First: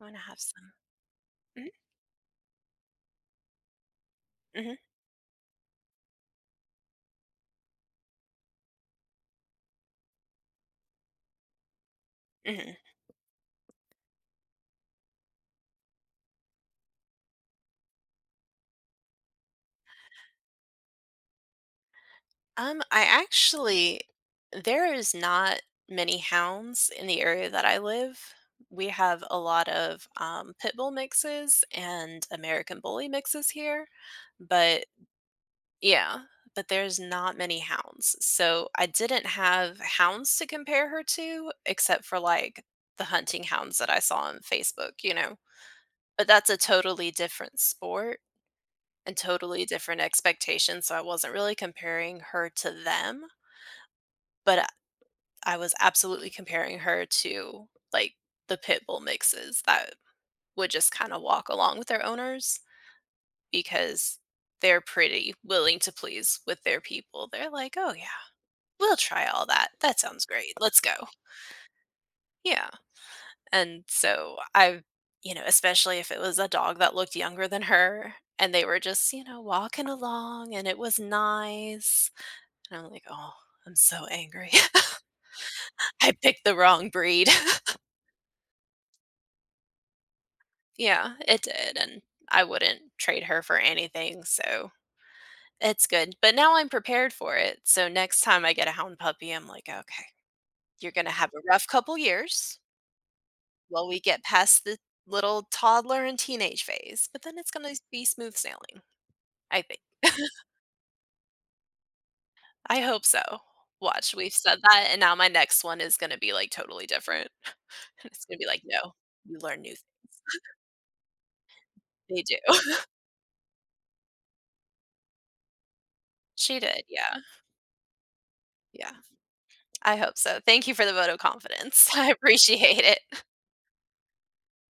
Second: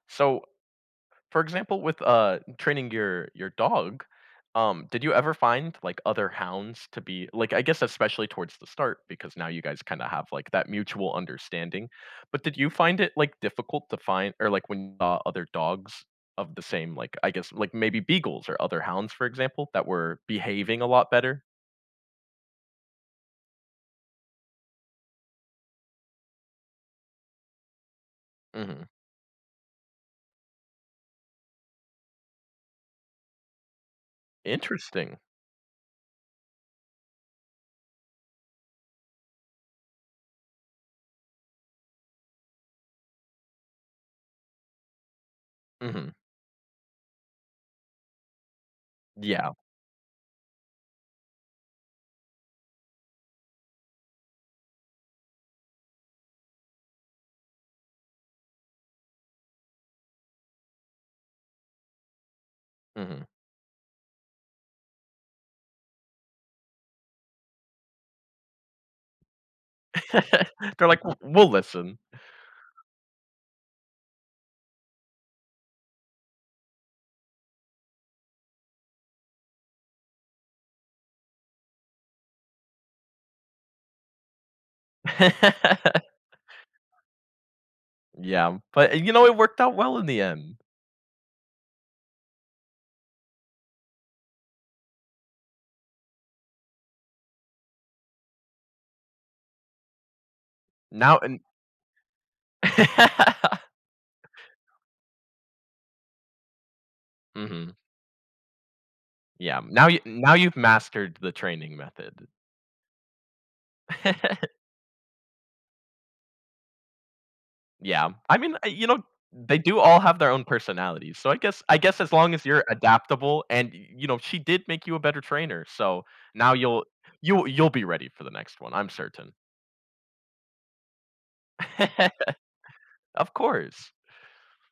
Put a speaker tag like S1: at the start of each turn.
S1: I wanna have
S2: So,
S1: some.
S2: for
S1: Mhm.
S2: example, with, uh, training your your dog,
S1: Mhm.
S2: um, did you ever find like other hounds to be like, I guess especially towards the start, because now you guys kinda have like that mutual understanding, but did you
S1: Mhm.
S2: find it like difficult to find or like when, uh, other dogs of the same like I guess like maybe beagles or other hounds, for example, that were behaving a lot better?
S1: Um, I actually there is not many hounds in the area that I live. We
S2: Mhm.
S1: have a lot of, um, pit bull mixes and American bully mixes here, but
S2: Interesting.
S1: Yeah, but there's not many hounds, so I didn't have hounds to compare her to, except for like the hunting hounds that I saw on Facebook, you know,
S2: Mhm.
S1: but that's a totally different sport, and
S2: Yeah.
S1: totally different expectations, so I wasn't really comparing her to them but I I was absolutely comparing her to like the pit bull mixes that would just kind of walk along with their owners.
S2: Mhm.
S1: Because they're pretty willing to please with their people, they're like, "Oh yeah, we'll try all that, that sounds great, let's
S2: They're
S1: go."
S2: like, w "We'll listen."
S1: Yeah, and so I've you know, especially if it was a dog that looked younger than her and they were just, you know, walking along and it was nice and I'm like, "Oh, I'm so angry. I picked the wrong breed."
S2: Yeah, but you know, it worked out well in the end.
S1: Yeah, it did, and I wouldn't trade her for anything, so, it's good. But now I'm prepared for it, so next time I get a hound puppy, I'm like, "Okay, you're gonna
S2: Now
S1: have
S2: and
S1: a rough couple of years" "while we get past the little toddler and teenage phase, but then it's gonna
S2: Mhm.
S1: be smooth sailing,"
S2: Yeah,
S1: I think.
S2: now you now you've mastered the training method.
S1: I hope so. Watch, we've said that, and now my next one is gonna be like totally different.
S2: Yeah,
S1: It's gonna
S2: I
S1: be
S2: mean, uh,
S1: like,
S2: y you
S1: no,
S2: know,
S1: you
S2: they
S1: learn new
S2: do all
S1: things.
S2: have their own personalities, so I guess I guess as
S1: They
S2: long
S1: do.
S2: as you're adaptable, and you know, she did make you a better trainer, so now
S1: She did,
S2: you'll
S1: yeah.
S2: you'll you'll be ready for the next one, I'm
S1: Yeah.
S2: certain.
S1: I hope so. Thank you for the vote of confidence. I appreciate it.
S2: Of course.